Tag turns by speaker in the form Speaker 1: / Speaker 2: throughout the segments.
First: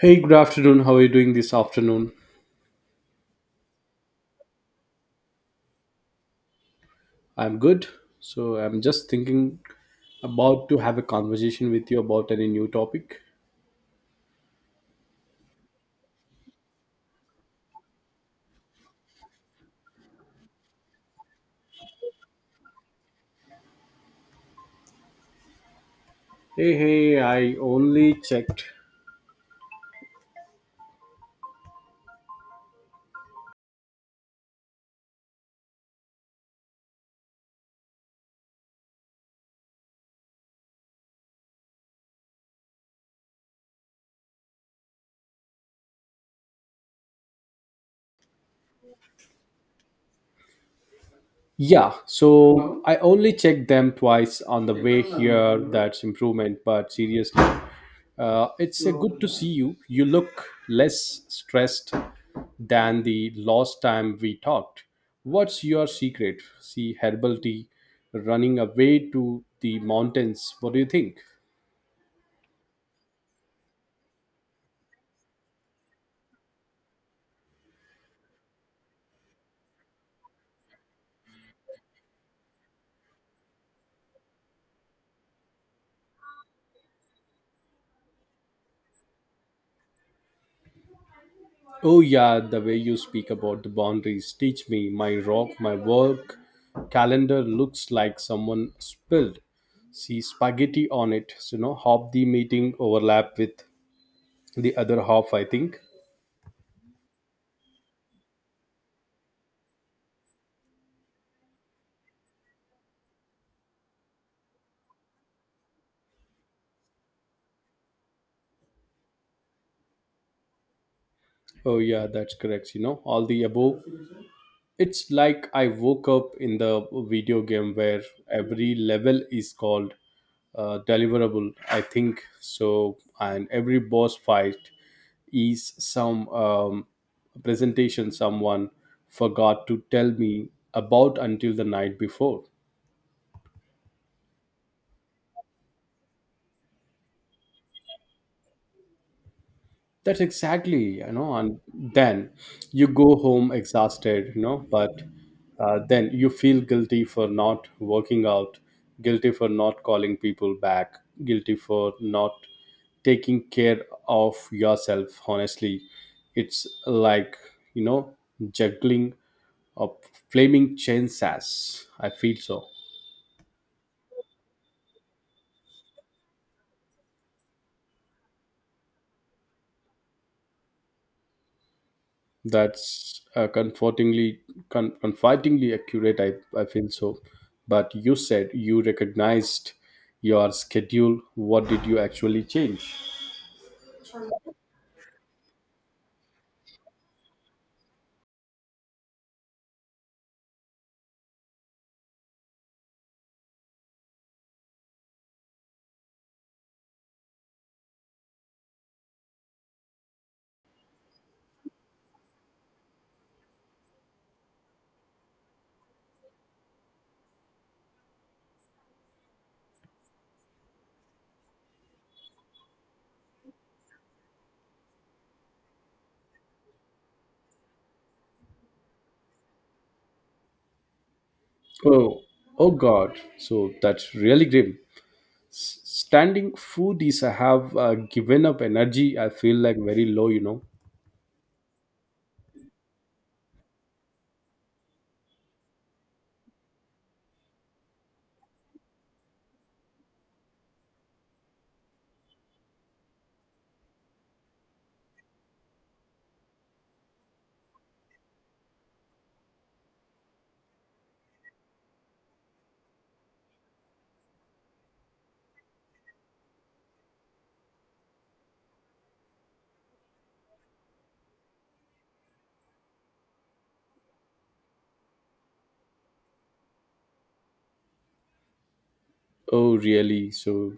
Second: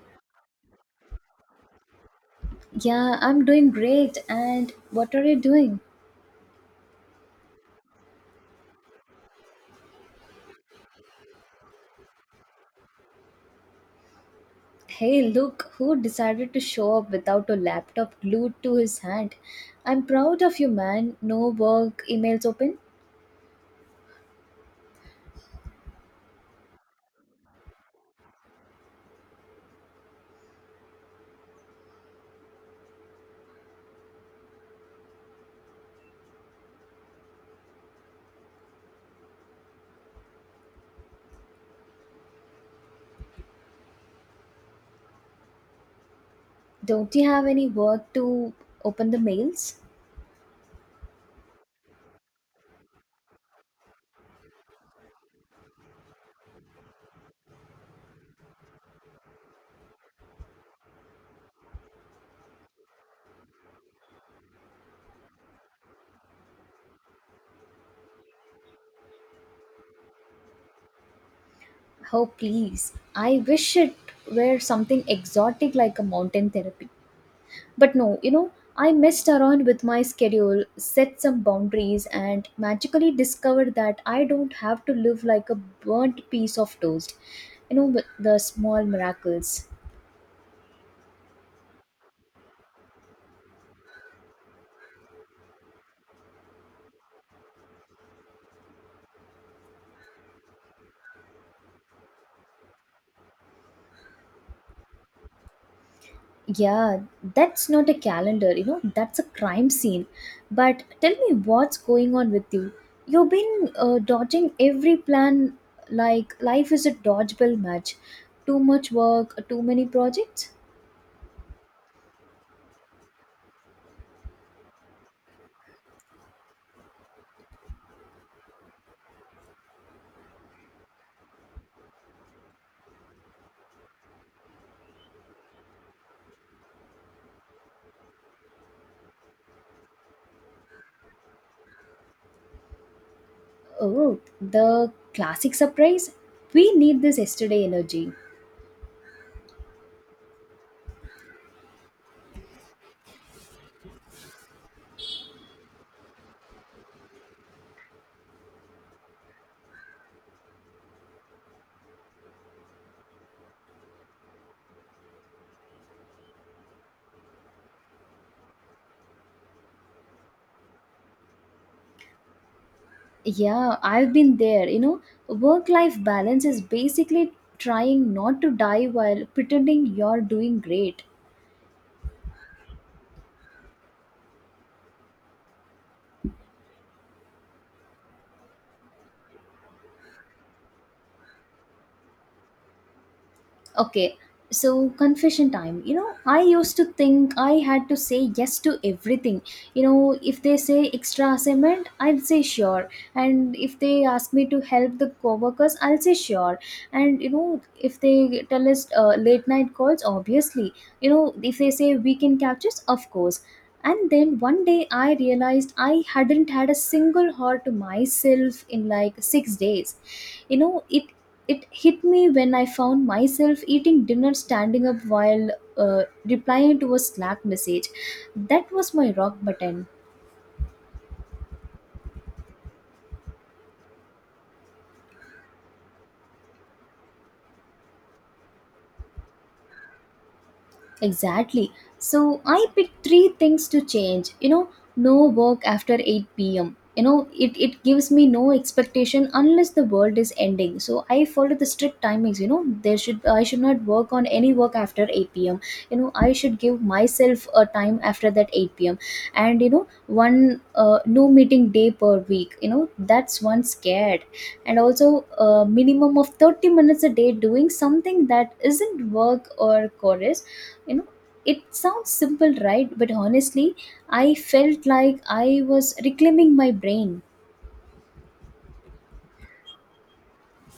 Speaker 1: Hey, good afternoon. How are you doing this afternoon?
Speaker 2: Yeah, I'm doing great. And what are you doing?
Speaker 1: I'm good. So, I'm just thinking about to have a conversation with you about any new topic.
Speaker 2: Hey, look, who decided to show up without a laptop glued to his hand? I'm proud of you, man. No work, emails open.
Speaker 1: Hey, hey, I only checked.
Speaker 2: Don't you have any work to open the mails?
Speaker 1: Yeah, so I only checked them twice on the way here. That's improvement, but seriously, it's a good to see you. You look less stressed than the last time we talked. What's your secret? See herbal tea running away to the mountains. What do you think?
Speaker 2: Oh, please. I wish it were something exotic like a mountain therapy. But no, I messed around with my schedule, set some boundaries, and magically discovered that I don't have to live like a burnt piece of toast. You know, with the small miracles.
Speaker 1: Oh yeah, the way you speak about the boundaries teach me my rock, my work calendar looks like someone spilled see spaghetti on it. So you know, half the meeting overlap with the other half, I think.
Speaker 2: Yeah, that's not a calendar, you know, that's a crime scene. But tell me what's going on with you. You've been dodging every plan like life is a dodgeball match. Too much work, too many projects.
Speaker 1: Oh yeah, that's correct. You know, all the above. It's like I woke up in the video game where every level is called deliverable, I think so, and every boss fight is some presentation someone forgot to tell me about until the night before.
Speaker 2: Oh, the classic surprise? We need this yesterday energy.
Speaker 1: That's exactly, you know, and then you go home exhausted, you know, but then you feel guilty for not working out, guilty for not calling people back, guilty for not taking care of yourself. Honestly, it's like, you know, juggling of flaming chainsaws. I feel so.
Speaker 2: Yeah, I've been there. You know, work life balance is basically trying not to die while pretending you're doing great.
Speaker 1: That's comfortingly confidingly accurate. I feel so, but you said you recognized your schedule. What did you actually change?
Speaker 2: Okay, so confession time. You know, I used to think I had to say yes to everything. You know, if they say extra assignment, I'll say sure. And if they ask me to help the coworkers, I'll say sure. And you know, if they tell us late night calls, obviously. You know, if they say weekend captures, of course. And then one day I realized I hadn't had a single hour to myself in like 6 days. You know, it it hit me when I found myself eating dinner standing up while replying to a Slack message. That was my rock button.
Speaker 1: Oh, oh God, so that's really grim. Standing foodies, I have given up energy, I feel like very low, you know.
Speaker 2: Exactly. So I picked three things to change. You know, no work after 8 p.m. It gives me no expectation unless the world is ending. So I follow the strict timings, you know. There should I should not work on any work after 8 p.m. You know, I should give myself a time after that 8 p.m. And you know, one no meeting day per week. You know, that's one scared. And also a minimum of 30 minutes a day doing something that isn't work or chorus, you know. It sounds simple, right? But honestly, I felt like I was reclaiming my brain.
Speaker 1: Oh, really? So,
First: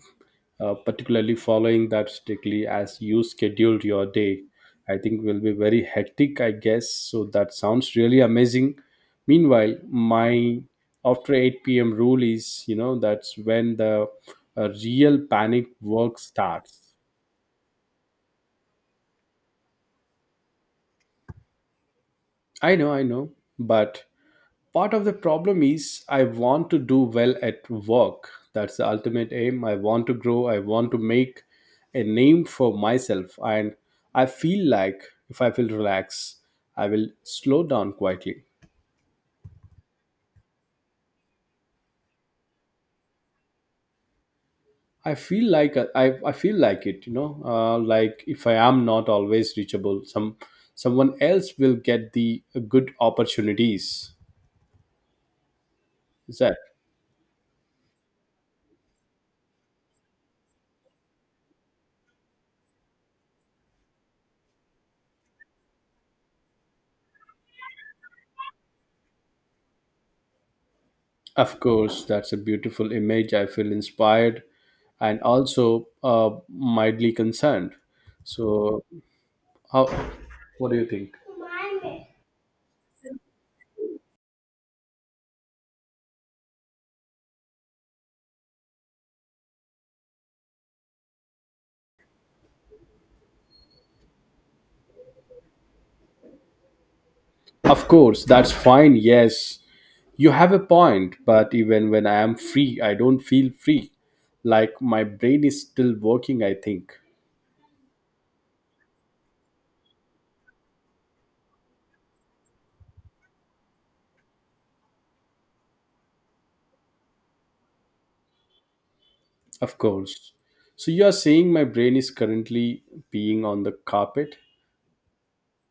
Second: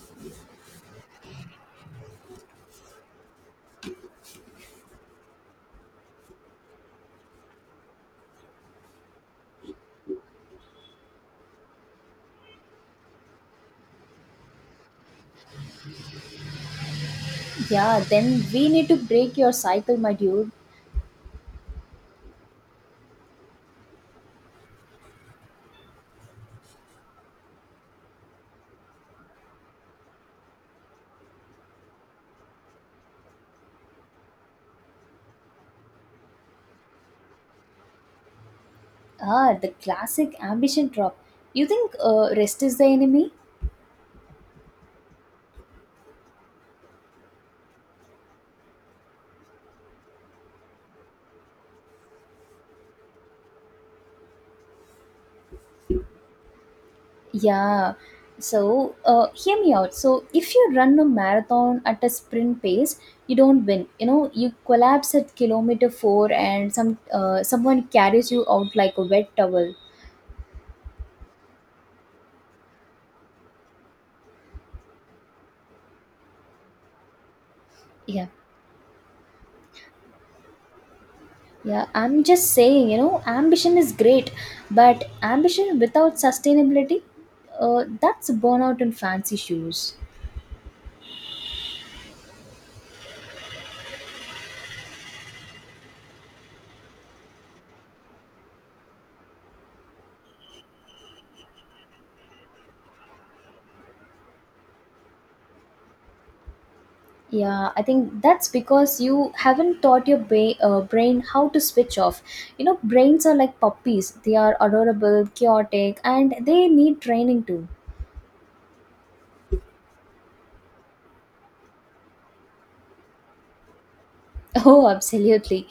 Speaker 1: particularly following that strictly as you scheduled your day, I think will be very hectic, I guess. So, that sounds really amazing. Meanwhile, my after 8 p.m. rule is, you know, that's when the real panic work starts.
Speaker 2: Yeah, then we need to break your cycle, my dude.
Speaker 1: I know, but part of the problem is I want to do well at work. That's the ultimate aim. I want to grow, I want to make a name for myself, and I feel like if I will relax, I will slow down quietly.
Speaker 2: Ah, the classic ambition drop. You think rest is the enemy?
Speaker 1: I feel like I feel like it, you know, like if I am not always reachable, someone else will get the good opportunities. Is that…
Speaker 2: Yeah, so hear me out. So if you run a marathon at a sprint pace, you don't win, you know, you collapse at kilometer 4 and someone carries you out like a wet towel.
Speaker 1: Of course, that's a beautiful image. I feel inspired and also mildly concerned.
Speaker 2: Yeah.
Speaker 1: So, how, what do you think?
Speaker 2: Yeah, I'm just saying, you know, ambition is great, but ambition without sustainability, that's burnout in fancy shoes.
Speaker 1: Of course, that's fine. Yes, you have a point. But even when I am free, I don't feel free. Like my brain is still working, I think.
Speaker 2: Yeah, I think that's because you haven't taught your brain how to switch off. You know, brains are like puppies, they are adorable, chaotic, and they need training too.
Speaker 1: Of course. So, you are saying my brain is currently being on the carpet?
Speaker 2: Oh, absolutely.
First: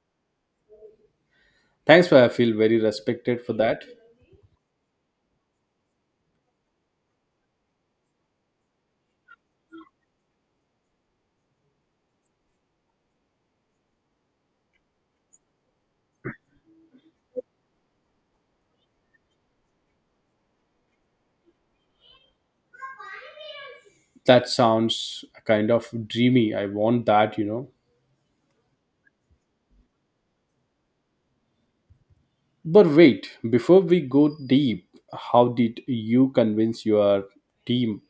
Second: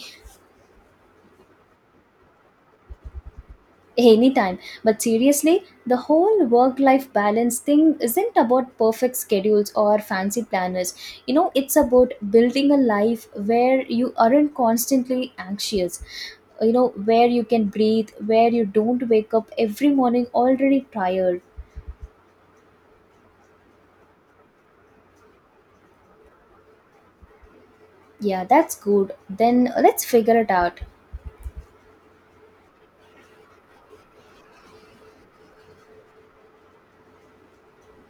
Speaker 1: Thanks for, I feel very respected for that.
Speaker 2: Anytime. But seriously, the whole work life balance thing isn't about perfect schedules or fancy planners. You know, it's about building a life where you aren't constantly anxious. You know, where you can breathe, where you don't wake up every morning already tired.
Speaker 1: That sounds kind of dreamy. I want that, you know.
Speaker 2: Yeah, that's good. Then let's figure it out.
Speaker 1: But wait, before we go deep, how did you convince your team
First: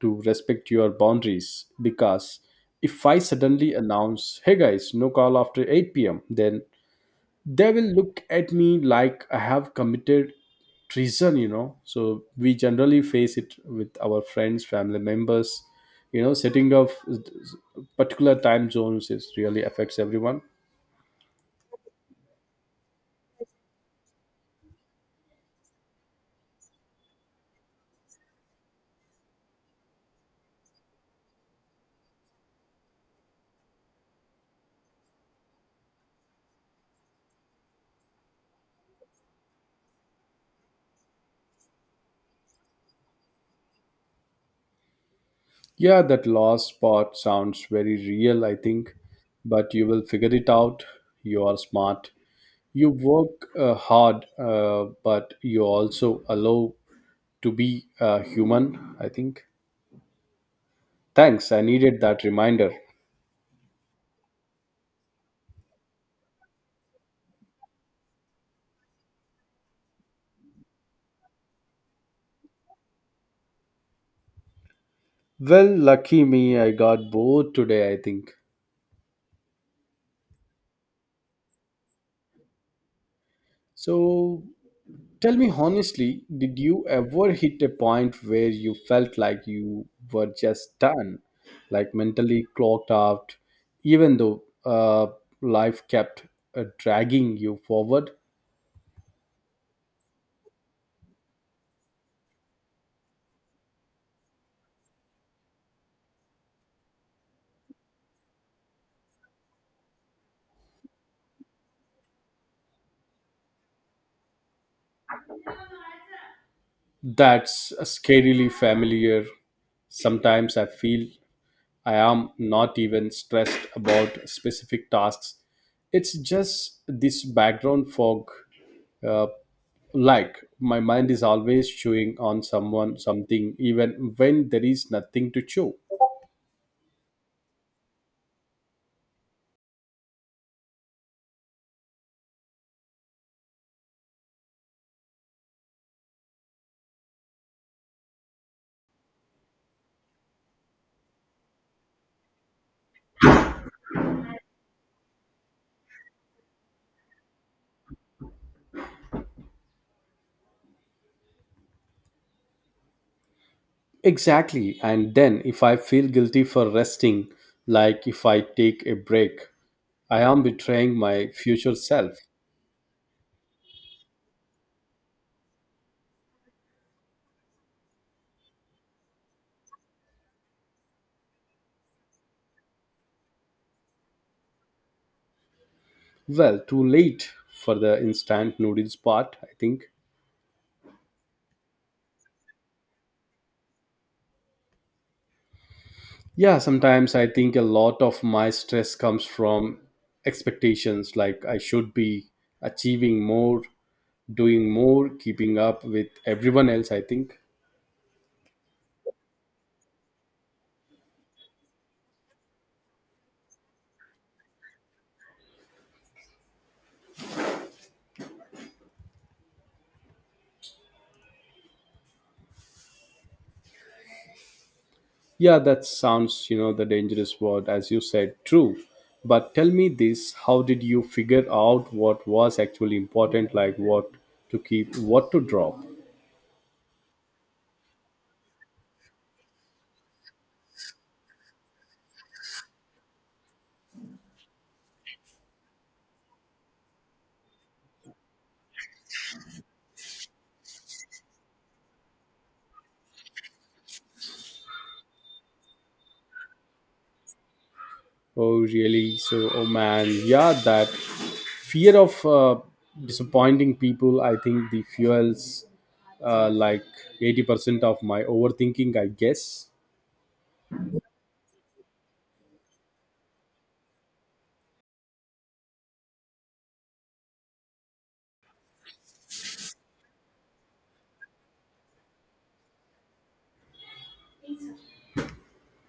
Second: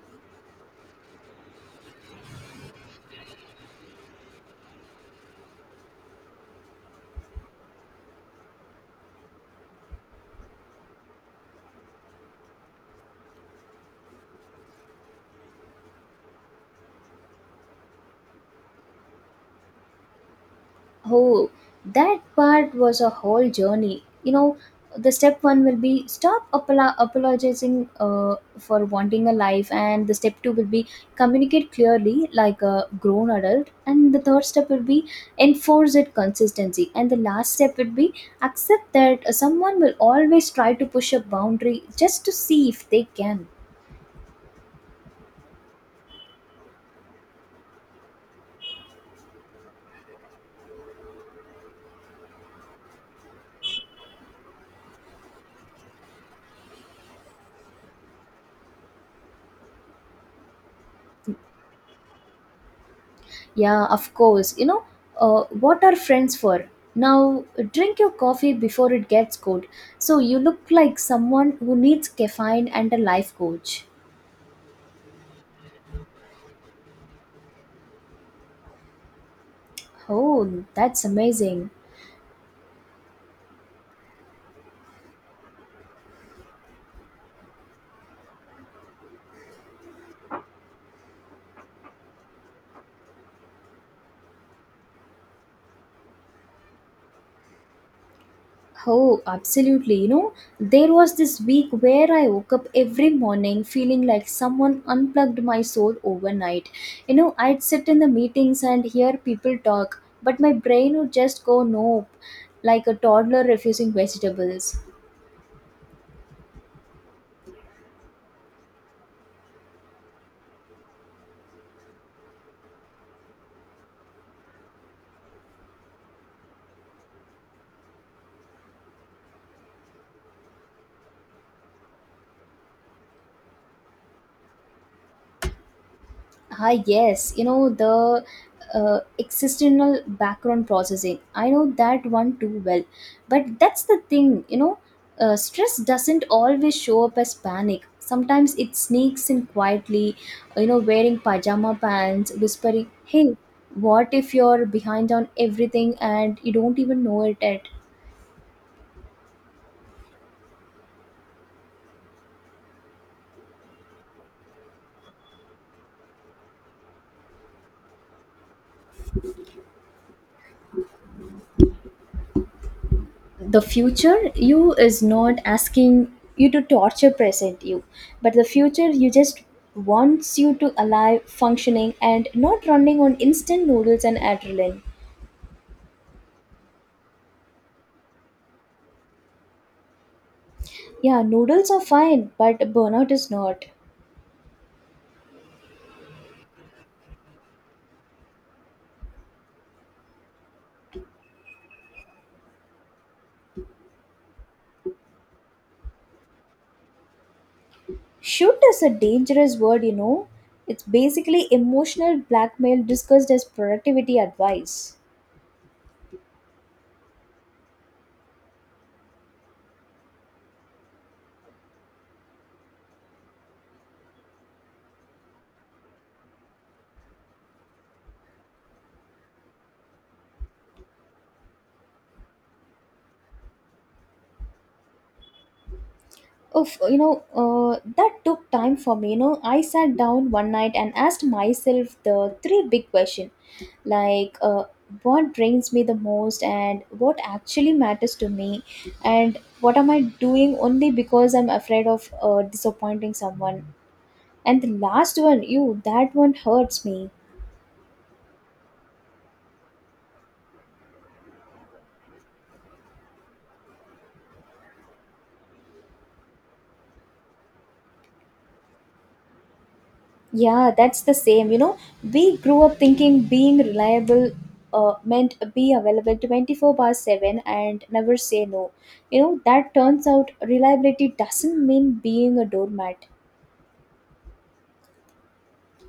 Speaker 1: to respect your boundaries? Because if I suddenly announce, hey guys, no call after 8 p.m., then they will look at me like I have committed treason, you know. So we generally face it with our friends, family members, you know, setting up particular time zones is really affects everyone.
Speaker 2: Oh, that part was a whole journey. You know, the step one will be stop apologizing for wanting a life, and the step two will be communicate clearly like a grown adult, and the third step will be enforce it consistency, and the last step would be accept that someone will always try to push a boundary just to see if they can.
Speaker 1: Yeah, that last part sounds very real, I think, but you will figure it out. You are smart. You work hard, but you also allow to be human, I think. Thanks, I needed that reminder.
Speaker 2: Yeah, of course. You know, what are friends for? Now, drink your coffee before it gets cold. So, you look like someone who needs caffeine and a life coach.
Speaker 1: Well, lucky me, I got bored today, I think.
Speaker 2: Oh, that's amazing.
Speaker 1: So, tell me honestly, did you ever hit a point where you felt like you were just done, like mentally clocked out, even though life kept dragging you forward?
Speaker 2: Oh, absolutely. You know, there was this week where I woke up every morning feeling like someone unplugged my soul overnight. You know, I'd sit in the meetings and hear people talk, but my brain would just go nope, like a toddler refusing vegetables.
Speaker 1: That's scarily familiar. Sometimes I feel I am not even stressed about specific tasks. It's just this background fog, uh, like my mind is always chewing on someone something even when there is nothing to chew.
Speaker 2: Ah, yes, you know the existential background processing. I know that one too well, but that's the thing, you know, stress doesn't always show up as panic. Sometimes it sneaks in quietly, you know, wearing pajama pants, whispering, "Hey, what if you're behind on everything and you don't even know it yet?"
Speaker 1: Exactly, and then if I feel guilty for resting, like if I take a break, I am betraying my future self.
Speaker 2: The future you is not asking you to torture present you, but the future you just wants you to alive functioning and not running on instant noodles and adrenaline.
Speaker 1: Well, too late for the instant noodles part, I think.
Speaker 2: Yeah, noodles are fine, but burnout is not.
Speaker 1: Yeah, sometimes I think a lot of my stress comes from expectations, like I should be achieving more, doing more, keeping up with everyone else, I think.
Speaker 2: Shoot is a dangerous word, you know, it's basically emotional blackmail discussed as productivity advice.
Speaker 1: Yeah, that sounds, you know, the dangerous word, as you said, true. But tell me this, how did you figure out what was actually important, like what to keep, what to drop?
Speaker 2: Oof, you know, that took time for me. You know, I sat down one night and asked myself the three big questions like what drains me the most, and what actually matters to me, and what am I doing only because I'm afraid of disappointing someone. And the last one, you, that one hurts me.
Speaker 1: Oh, really? So, oh man, yeah, that fear of disappointing people, I think the fuels like 80% of my overthinking, I guess.
Speaker 2: Yeah, that's the same. You know, we grew up thinking being reliable meant be available 24 bar 7 and never say no. You know, that turns out reliability doesn't mean being a doormat.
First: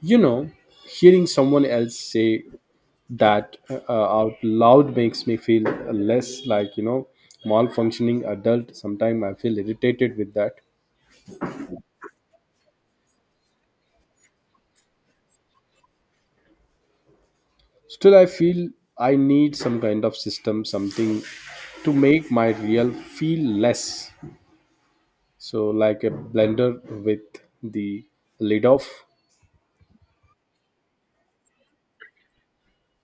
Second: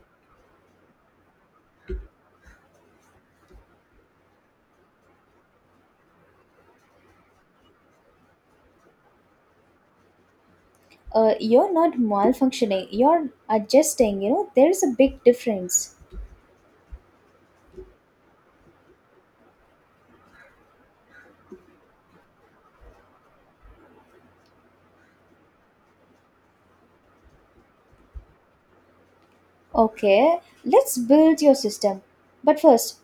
Speaker 1: You know, hearing someone else say that out loud makes me feel less like, you know, malfunctioning adult. Sometimes I feel irritated with that.
Speaker 2: You're not malfunctioning, you're adjusting. You know, there's a big difference.
Speaker 1: Still, I feel I need some kind of system, something to make my real feel less. So, like a blender with the lid off.
Speaker 2: Okay, let's build your system. But first,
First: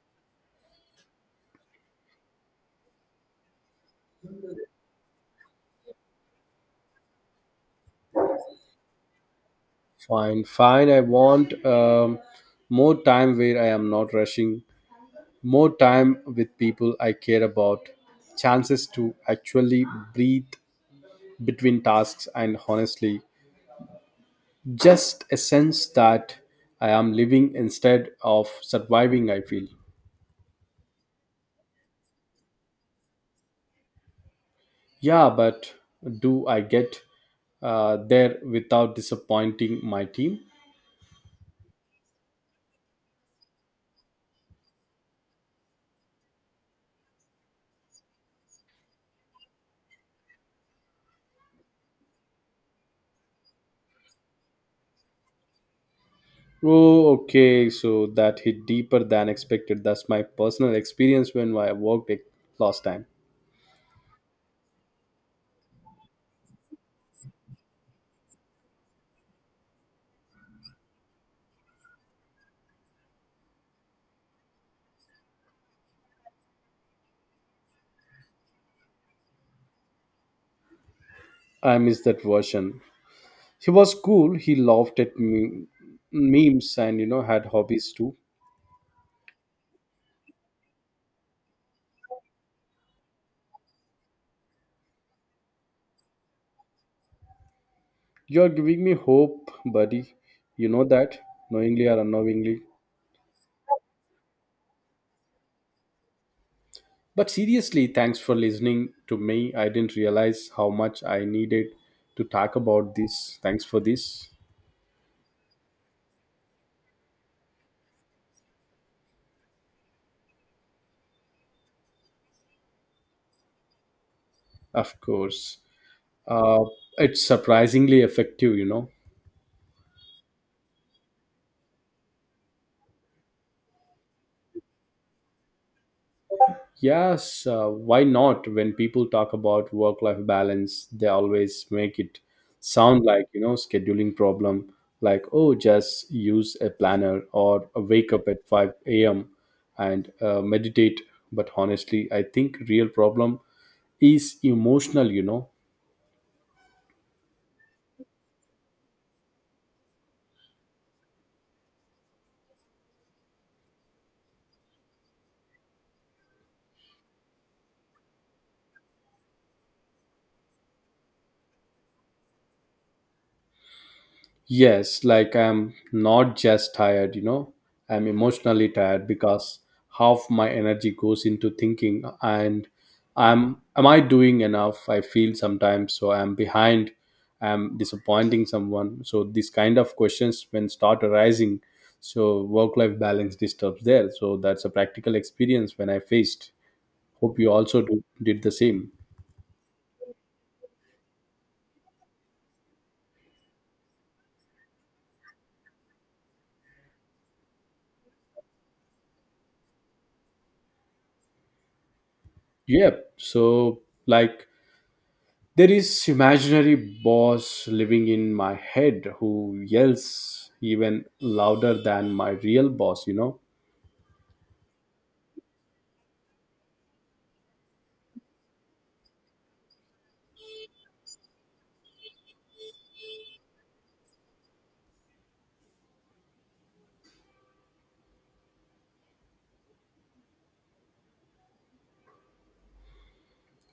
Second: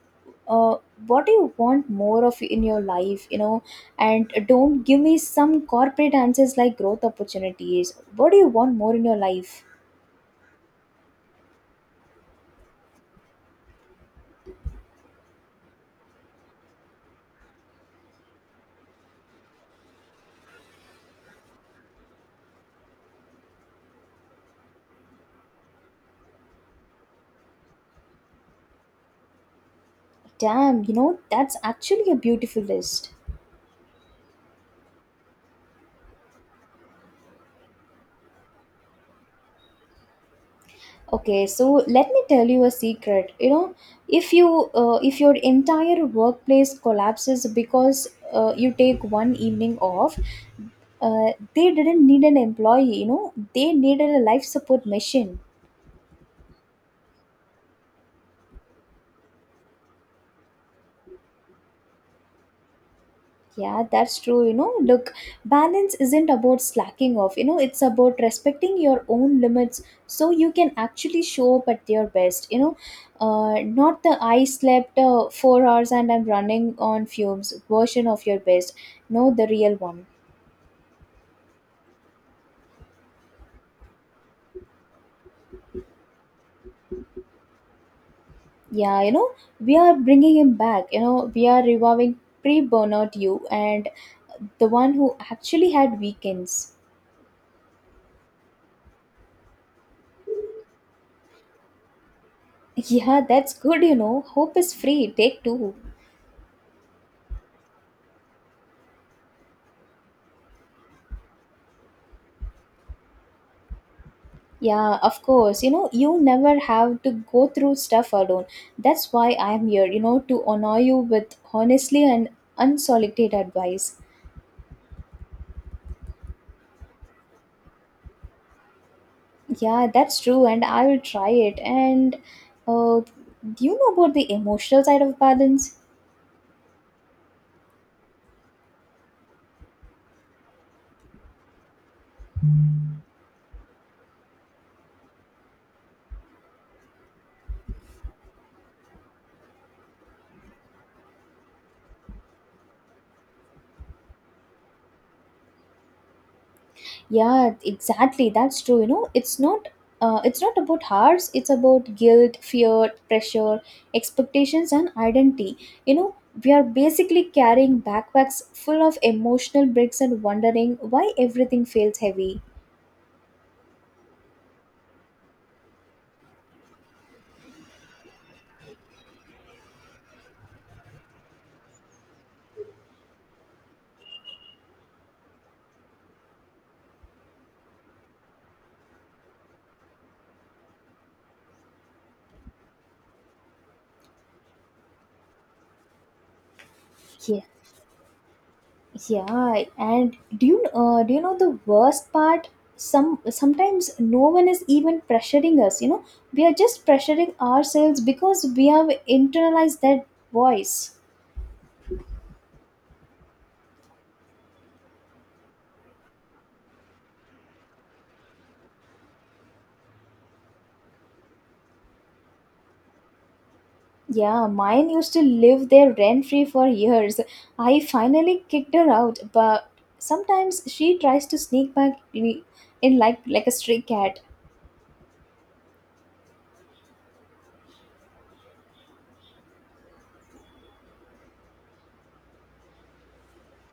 Speaker 2: uh, what do you want more of in your life? You know, and don't give me some corporate answers like growth opportunities. What do you want more in your life?
Speaker 1: Fine, fine. I want more time where I am not rushing, more time with people I care about, chances to actually breathe between tasks, and honestly, just a sense that I am living instead of surviving, I feel.
Speaker 2: Damn, you know, that's actually a beautiful list.
Speaker 1: Yeah, but do I get there without disappointing my team?
Speaker 2: Okay, so let me tell you a secret. You know, if your entire workplace collapses because you take one evening off, they didn't need an employee. You know, they needed a life support machine.
Speaker 1: Oh, okay. So that hit deeper than expected. That's my personal experience when I worked it last time.
Speaker 2: Yeah, that's true. You know, look, balance isn't about slacking off. You know, it's about respecting your own limits so you can actually show up at your best. You know, not the I slept 4 hours and I'm running on fumes version of your best. No, the real one.
Speaker 1: I miss that version. He was cool, he laughed at me, memes and you know had hobbies too.
Speaker 2: Yeah, you know, we are bringing him back. You know, we are reviving pre burnout you and the one who actually had weekends.
Speaker 1: You're giving me hope, buddy, you know that, knowingly or unknowingly.
Speaker 2: Yeah, that's good. You know, hope is free. Take 2.
Speaker 1: But seriously, thanks for listening to me. I didn't realize how much I needed to talk about this. Thanks for this.
Speaker 2: Yeah, of course. You know, you never have to go through stuff alone. That's why I am here, you know, to honor you with honestly and unsolicited advice.
Speaker 1: Of course, uh, it's surprisingly effective, you know.
Speaker 2: Yeah, that's true, and I will try it. And uh, do you know about the emotional side of balance?
Speaker 1: Yes, why not? When people talk about work life balance, they always make it sound like, you know, scheduling problem, like, oh, just use a planner or wake up at 5 a.m. and meditate. But honestly, I think real problem is emotional, you know.
Speaker 2: Yeah, exactly. That's true. You know, it's not about hearts, it's about guilt, fear, pressure, expectations and identity. You know, we are basically carrying backpacks full of emotional bricks and wondering why everything feels heavy.
Speaker 1: Yes, like I'm not just tired, you know, I'm emotionally tired because half my energy goes into thinking and I'm, am I doing enough? I feel sometimes so I'm behind, I'm disappointing someone. So these kind of questions when start arising, so work life balance disturbs there. So that's a practical experience when I faced. Hope
Speaker 2: Yeah,
Speaker 1: you also do, did the same.
Speaker 2: yeah. And do you know the worst part? Sometimes no one is even pressuring us. You know, we are just pressuring ourselves because we have internalized that voice.
Speaker 1: Yep. So like there is imaginary boss living in my head who yells even louder than my real boss, you know.
Speaker 2: Yeah, mine used to live there rent free for years. I finally kicked her out, but sometimes she tries to sneak back in like a stray cat.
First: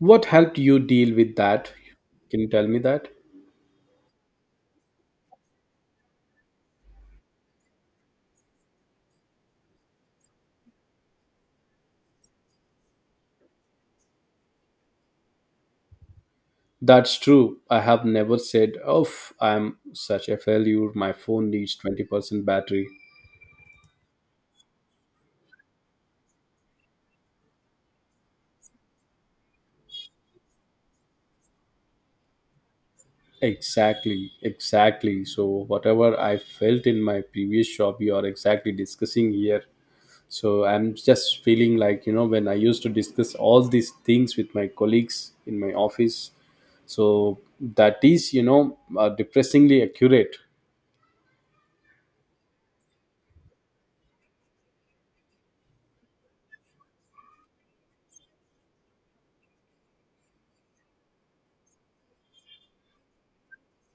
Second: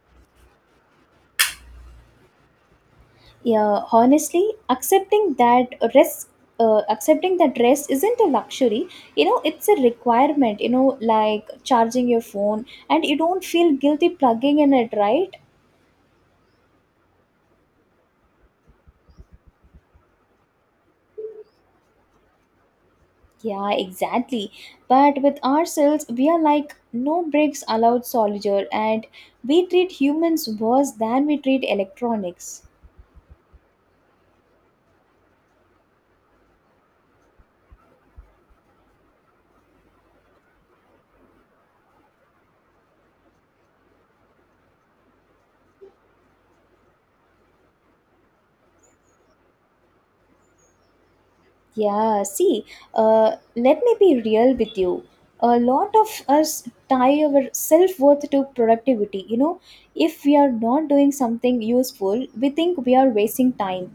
Speaker 1: What helped you deal with that? Can you tell me that?
Speaker 2: Yeah, honestly, accepting that rest isn't a luxury. You know, it's a requirement. You know, like charging your phone, and you don't feel guilty plugging in it, right?
Speaker 1: That's true. I have never said, "Oh, I'm such a failure. My phone needs 20% battery."
Speaker 2: Yeah, exactly. But with ourselves, we are like no breaks allowed soldier, and we treat humans worse than we treat electronics.
Speaker 1: Exactly, exactly. So whatever I felt in my previous job, you are exactly discussing here. So I'm just feeling like, you know, when I used to discuss all these things with my colleagues in my office, so that is, you know, depressingly accurate.
Speaker 2: Yeah, see, let me be real with you. A lot of us tie our self worth to productivity. You know, if we are not doing something useful, we think we are wasting time.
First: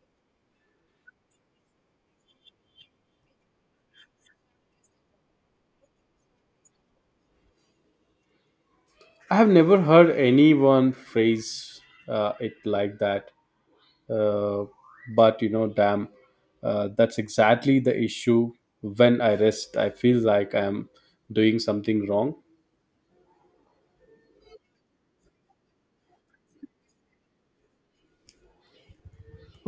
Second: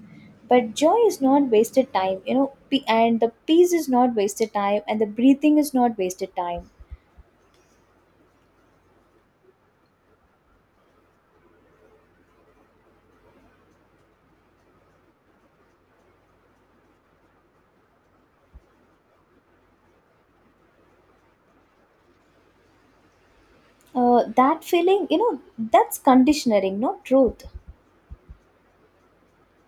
Speaker 2: But joy is not wasted time, you know, and the peace is not wasted time, and the breathing is not wasted time.
Speaker 1: I have never heard anyone phrase it like that, uh, but you know, damn, that's exactly the issue. When I rest, I feel like I'm doing something wrong.
Speaker 2: That feeling, you know, that's conditioning, not truth.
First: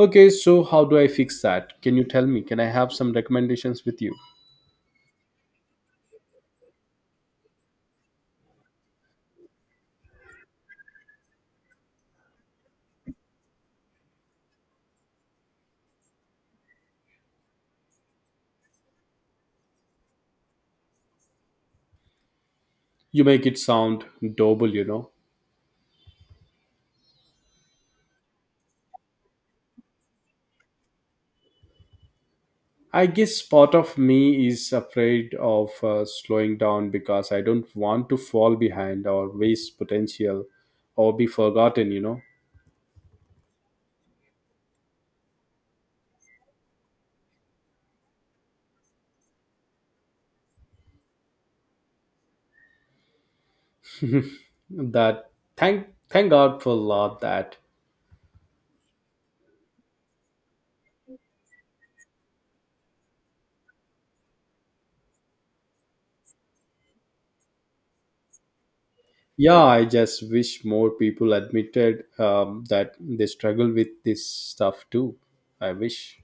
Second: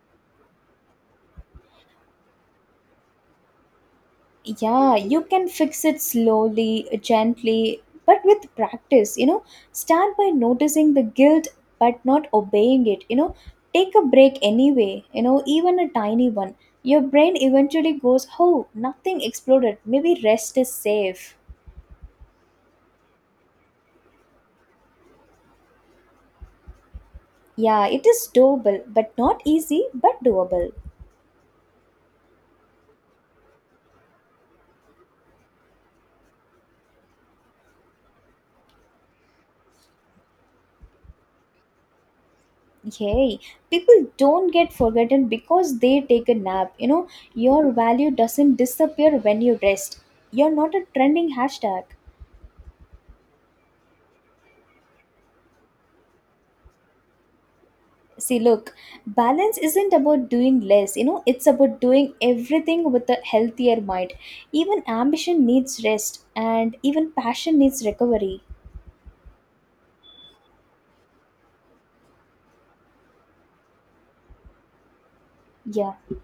Speaker 1: Okay, so how do I fix that? Can you tell me? Can I have some recommendations with you?
Speaker 2: Yeah, you can fix it slowly, gently, but with practice, you know, start by noticing the guilt but not obeying it, you know, take a break anyway, you know, even a tiny one. Your brain eventually goes, oh, nothing exploded, maybe rest is safe.
Speaker 1: You make it sound doable, you know.
Speaker 2: Yeah, it is doable, but not easy, but doable.
Speaker 1: I guess part of me is afraid of slowing down because I don't want to fall behind or waste potential or be forgotten, you know.
Speaker 2: Yay. People don't get forgotten because they take a nap. You know, your value doesn't disappear when you rest. You're not a trending hashtag.
Speaker 1: That, thank God for lot that.
Speaker 2: See, look, balance isn't about doing less, you know, it's about doing everything with a healthier mind. Even ambition needs rest, and even passion needs recovery.
Speaker 1: Yeah, I just wish more people admitted that they struggle with this stuff too. I
Speaker 2: Yeah.
Speaker 1: wish.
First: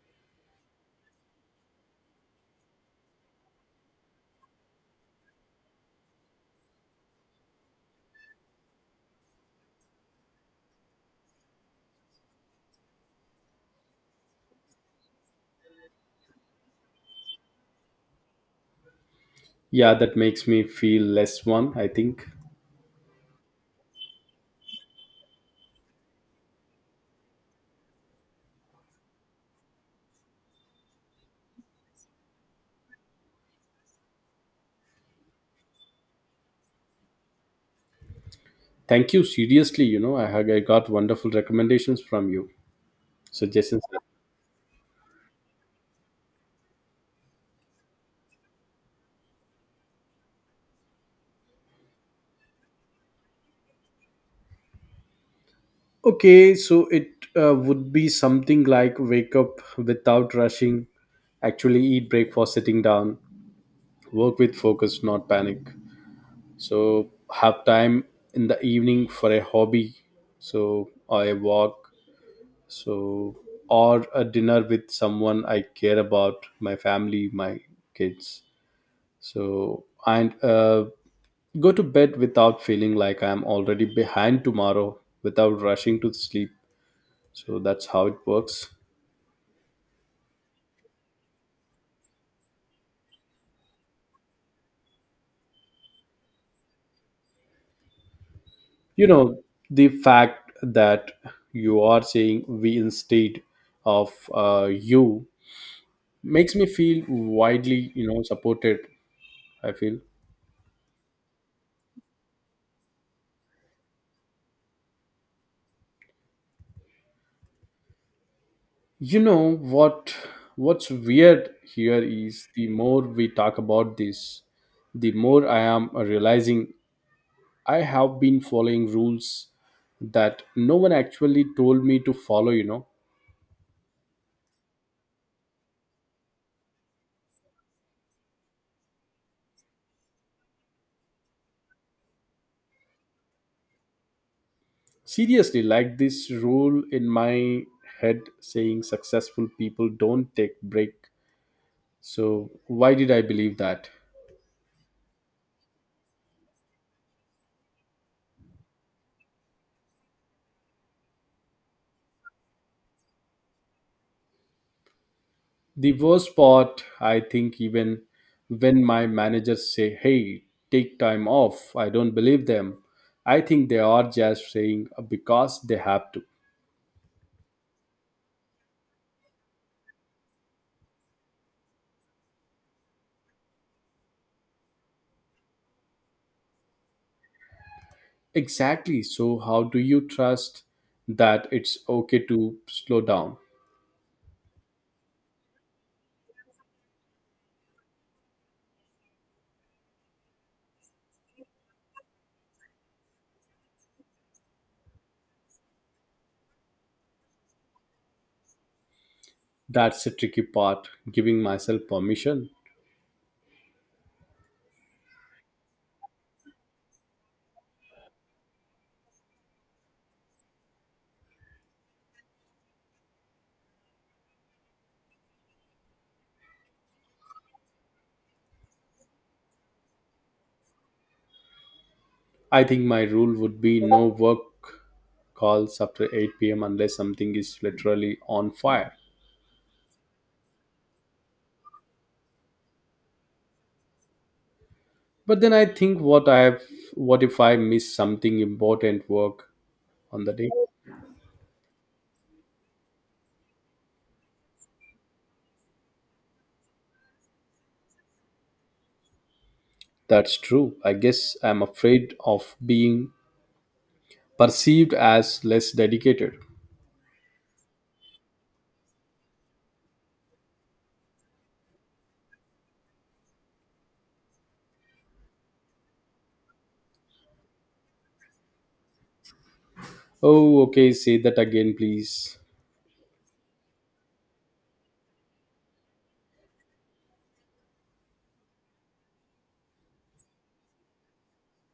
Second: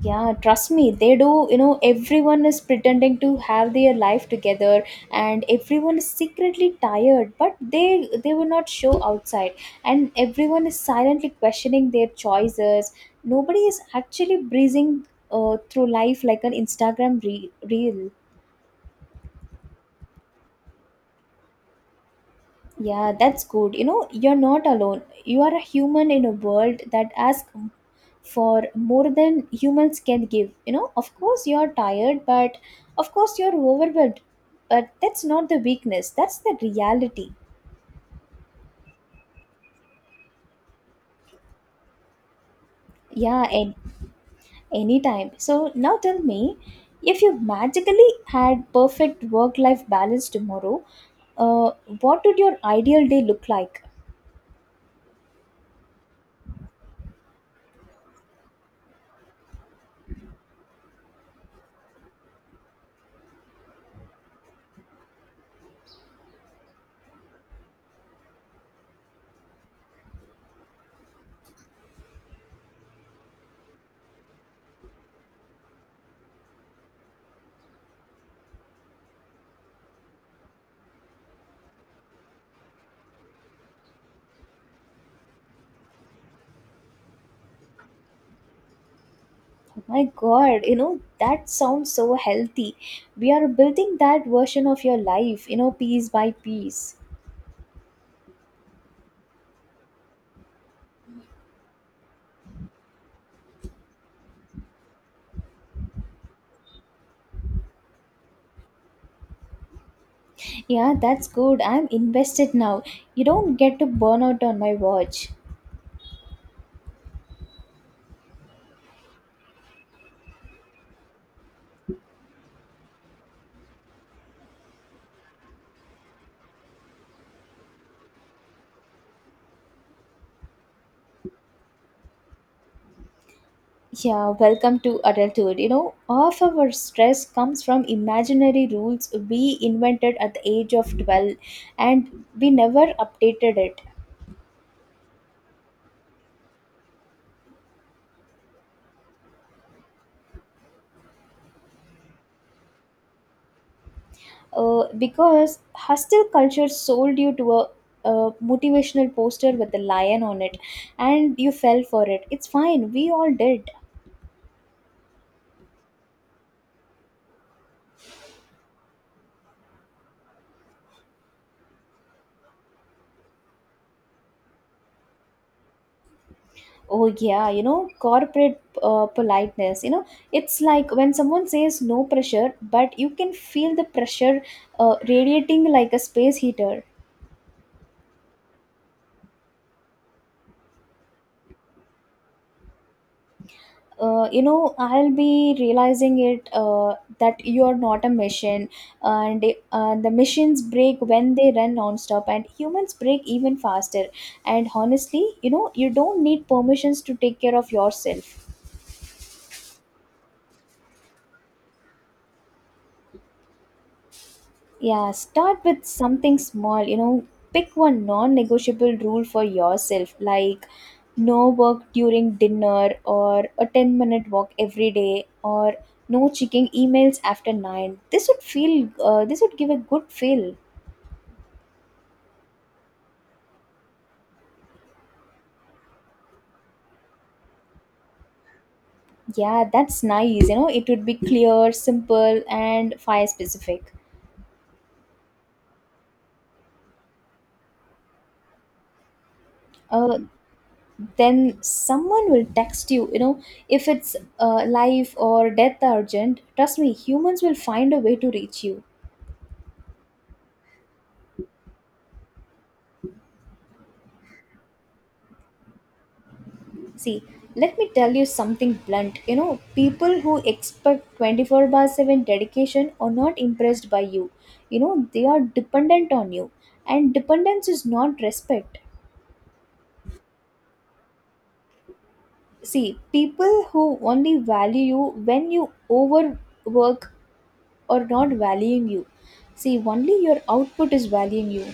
Speaker 2: Yeah, trust me, they do. You know, everyone is pretending to have their life together, and everyone is secretly tired, but they will not show outside. And everyone is silently questioning their choices. Nobody is actually breezing through life like an Instagram reel.
Speaker 1: Yeah, that makes me feel less one, I think.
Speaker 2: Yeah, that's good. You know, you're not alone. You are a human in a world that asks for more than humans can give. You know, of course, you're tired, but of course, you're overwhelmed. But that's not the weakness, that's the reality.
Speaker 1: Thank you seriously, you know. I got wonderful recommendations from you,
Speaker 2: Yeah, and
Speaker 1: suggestions.
Speaker 2: anytime. So now tell me if you magically had perfect work life balance tomorrow, uh, what would your ideal day look like?
Speaker 1: Okay, so it would be something like wake up without rushing, actually eat breakfast sitting down, work with focus, not panic. So have time in the evening for a hobby, so or a walk, so or a dinner with someone I care about, my family, my kids. So and go to bed without feeling like I am already behind tomorrow, without rushing to sleep. So that's how it works.
Speaker 2: My God, you know, that sounds so healthy. We are building that version of your life, you know, piece by piece.
Speaker 1: You know the fact that you are saying we instead of you makes me feel widely, you know, supported, I feel.
Speaker 2: Yeah, that's good. I'm invested now. You don't get to burn out on my watch.
Speaker 1: You know what, what's weird here is the more we talk about this, the more I am realizing I have been following rules that no one actually told me to follow, you know.
Speaker 2: Yeah, welcome to adulthood. You know, half of our stress comes from imaginary rules we invented at the age of 12, and we never updated it.
Speaker 1: Seriously, like this rule in my head saying successful people don't take break. So, why did I believe that?
Speaker 2: Because hostile culture sold you to a motivational poster with a lion on it, and you fell for it. It's fine, we all did.
Speaker 1: The worst part, I think, even when my managers say, hey, take time off, I don't believe them. I think they are just saying because they have to.
Speaker 2: Oh yeah, you know, corporate politeness, you know, it's like when someone says no pressure but you can feel the pressure radiating like a space heater.
Speaker 1: Exactly. So, how do you trust that it's okay to slow down?
Speaker 2: You know, I'll be realizing it, that you are not a machine, and the machines break when they run non-stop and humans break even faster. And honestly, you know, you don't need permissions to take care of yourself.
Speaker 1: That's the tricky part, giving myself permission.
Speaker 2: Yeah, start with something small. You know, pick one non negotiable rule for yourself, like no work during dinner, or a 10-minute walk every day, or no checking emails after 9. This would give a good feel.
Speaker 1: I think my rule would be no work calls after 8 p.m. unless something is literally on fire.
Speaker 2: Yeah, that's nice. You know, it would be clear, simple, and fire specific.
Speaker 1: But then I think what I have, what if I miss something important work
Speaker 2: Uh,
Speaker 1: on the day?
Speaker 2: then someone will text you. You know, if it's life or death urgent, trust me, humans will find a way to reach you.
Speaker 1: That's true. I guess I'm afraid of being perceived as less dedicated.
Speaker 2: See, let me tell you something blunt. You know, people who expect 24/7 dedication are not impressed by you. You know, they are dependent on you. And dependence is not respect.
Speaker 1: Oh, okay, say that again, please.
Speaker 2: See, people who only value you when you overwork are not valuing you. See, only your output is valuing you.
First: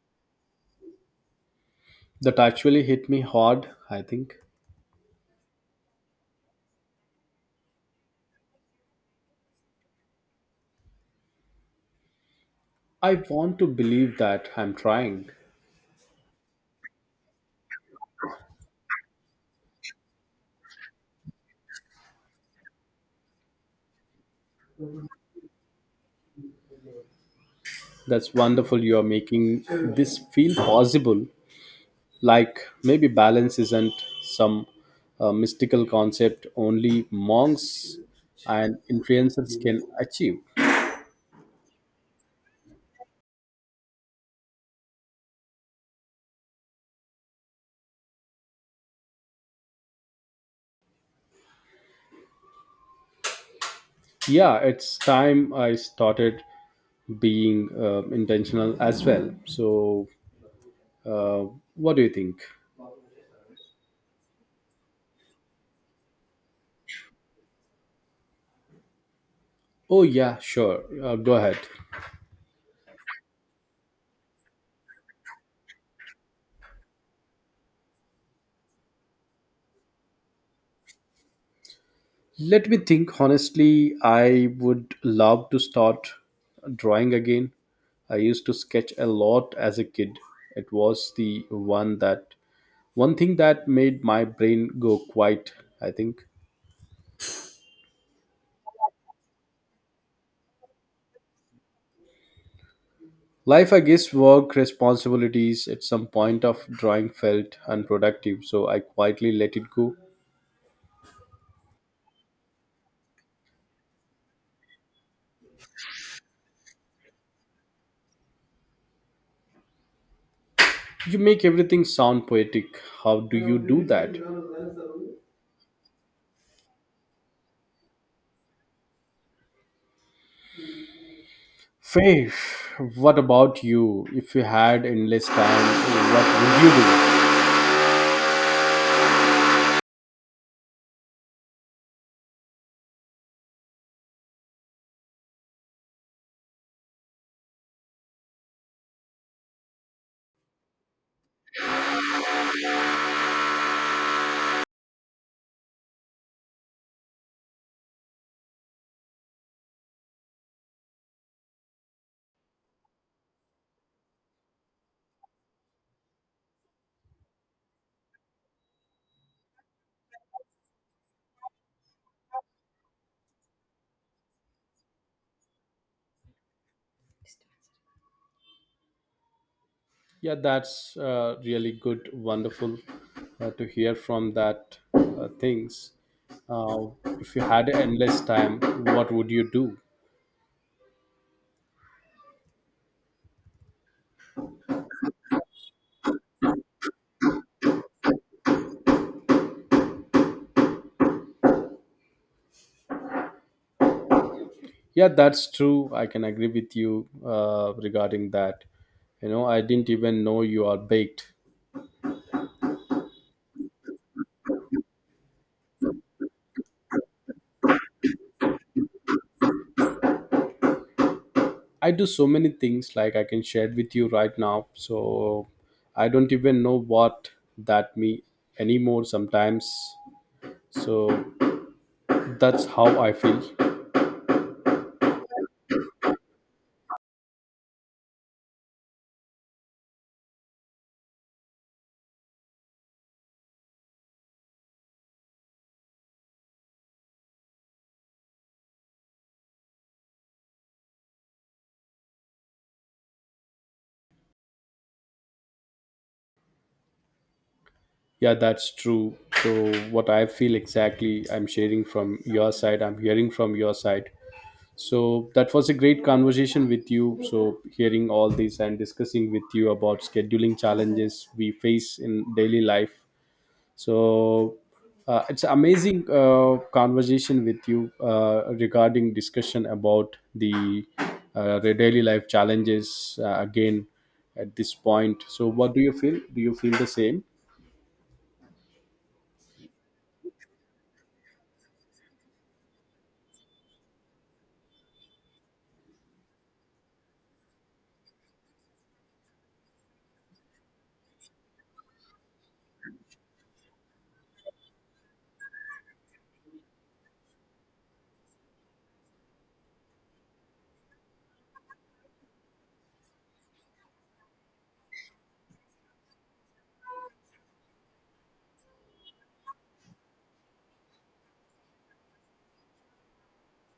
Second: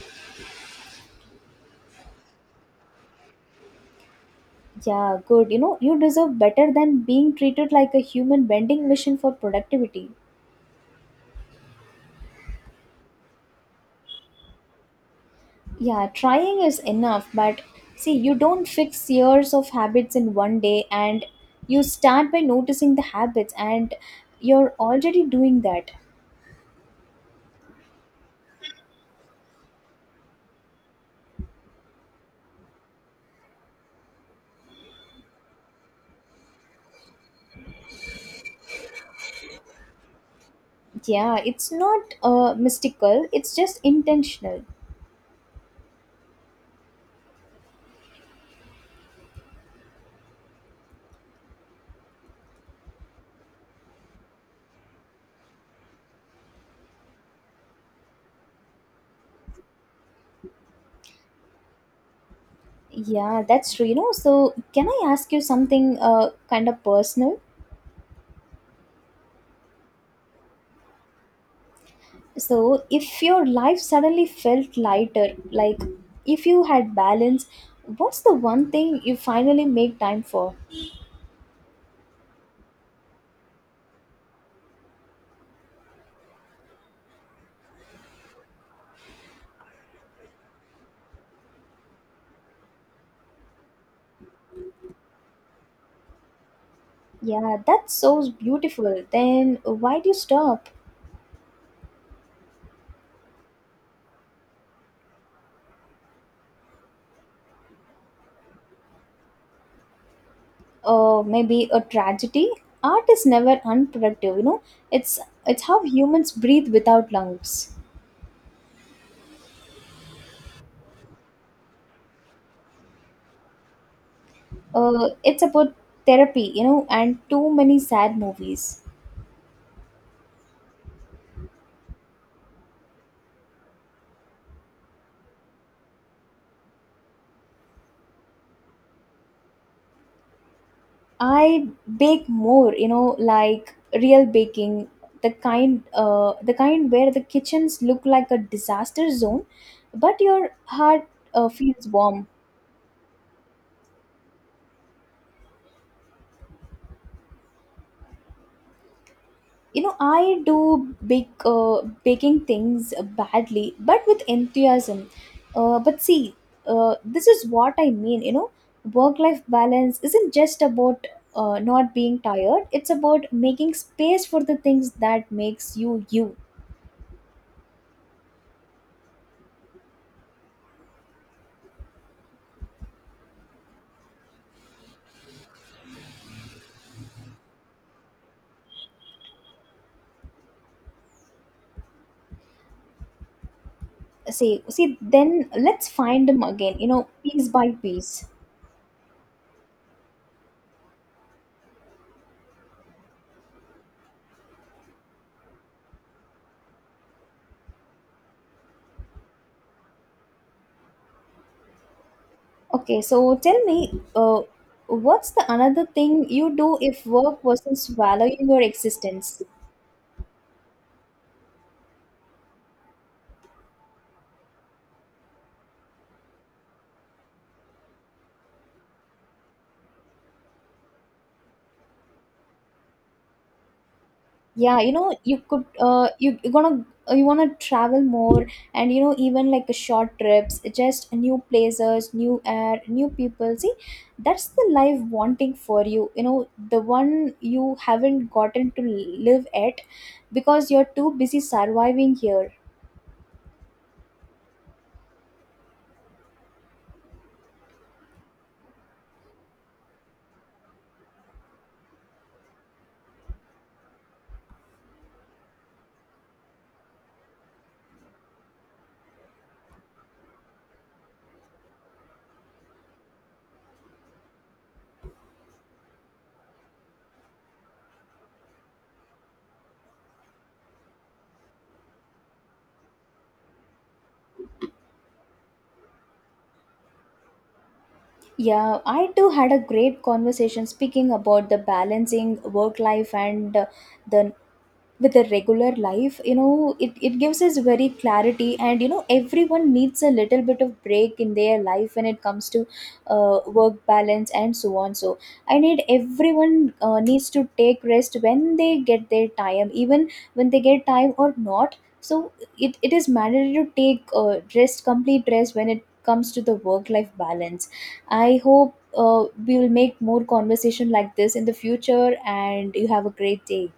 Speaker 1: That actually hit me hard, I think.
Speaker 2: Yeah, good. You know, you deserve better than being treated like a human vending machine for productivity.
Speaker 1: I want to believe that I'm trying.
Speaker 2: Yeah, trying is enough, but see, you don't fix years of habits in one day, and you start by noticing the habits, and you're already doing that.
Speaker 1: That's wonderful, you are making this feel possible, like maybe balance isn't some mystical concept only monks and influencers can achieve.
Speaker 2: Yeah, it's not mystical, it's just intentional.
Speaker 1: Yeah, it's time I started being intentional as well, so uh, what do you think?
Speaker 2: Yeah, that's true. You know, so can I ask you something kind of personal?
Speaker 1: Oh yeah, sure, go ahead.
Speaker 2: So, if your life suddenly felt lighter, like if you had balance, what's the one thing you finally make time for?
Speaker 1: Let me think. Honestly, I would love to start drawing again. I used to sketch a lot as a kid. It was the one that, one thing that made my brain go quiet, I think.
Speaker 2: Yeah, that's so beautiful. Then why do you stop?
Speaker 1: Life, I guess, work, responsibilities at some point of drawing felt unproductive, so I quietly let it go.
Speaker 2: Maybe a tragedy? Art is never unproductive, you know. It's it's how humans breathe without lungs.
Speaker 1: You make everything sound poetic. How do you do that?
Speaker 2: It's about therapy, you know, and too many sad movies.
Speaker 1: Faith, what about you? If you had endless time, what would you do?
Speaker 2: I bake more, you know, like real baking, the kind where the kitchens look like a disaster zone, but your heart feels warm. You know, I do bake baking things badly but with enthusiasm. But see, this is what I mean, you know, work life balance isn't just about not being tired. It's about making space for the things that makes you you.
Speaker 1: Yeah, that's really good, wonderful to hear from that things. Uh, if you had endless time, what would you do?
Speaker 2: See then, let's find them again, you know, piece by piece.
Speaker 1: Yeah, that's true. I can agree with you regarding that. You know, I didn't even know you are baked.
Speaker 2: Okay, so tell me, uh, what's the another thing you do if work wasn't swallowing your existence?
Speaker 1: I do so many things like I can share with you right now. So I don't even know what that me anymore sometimes. So that's how I feel.
Speaker 2: Yeah, you know, you could you, you're gonna you want to travel more, and you know, even like a short trips, just new places, new air, new people. See, that's the life wanting for you, you know, the one you haven't gotten to live at because you're too busy surviving here.
Speaker 1: Yeah, that's true. So what I feel exactly, I'm sharing from your side. I'm hearing from your side. So that was a great conversation with you. So hearing all this and discussing with you about scheduling challenges we face in daily life. So it's amazing conversation with you regarding discussion about the daily life challenges again at this point. So what do you feel? Do you feel the same?
Speaker 2: Yeah, I too had a great conversation speaking about the balancing work life and the with a regular life. You know, it gives us very clarity, and you know, everyone needs a little bit of break in their life when it comes to work balance and so on. So I need everyone needs to take rest when they get their time, even when they get time or not. So it is mandatory to take rest, complete rest, when it comes to the work life balance. I hope we will make more conversation like this in the future, and you have a great day.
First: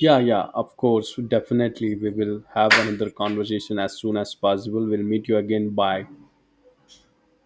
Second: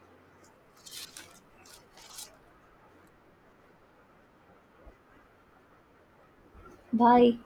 Speaker 1: Yeah, yeah, of course. Definitely. We will have another conversation as soon as possible. We'll meet you again. Bye.
Speaker 2: Bye.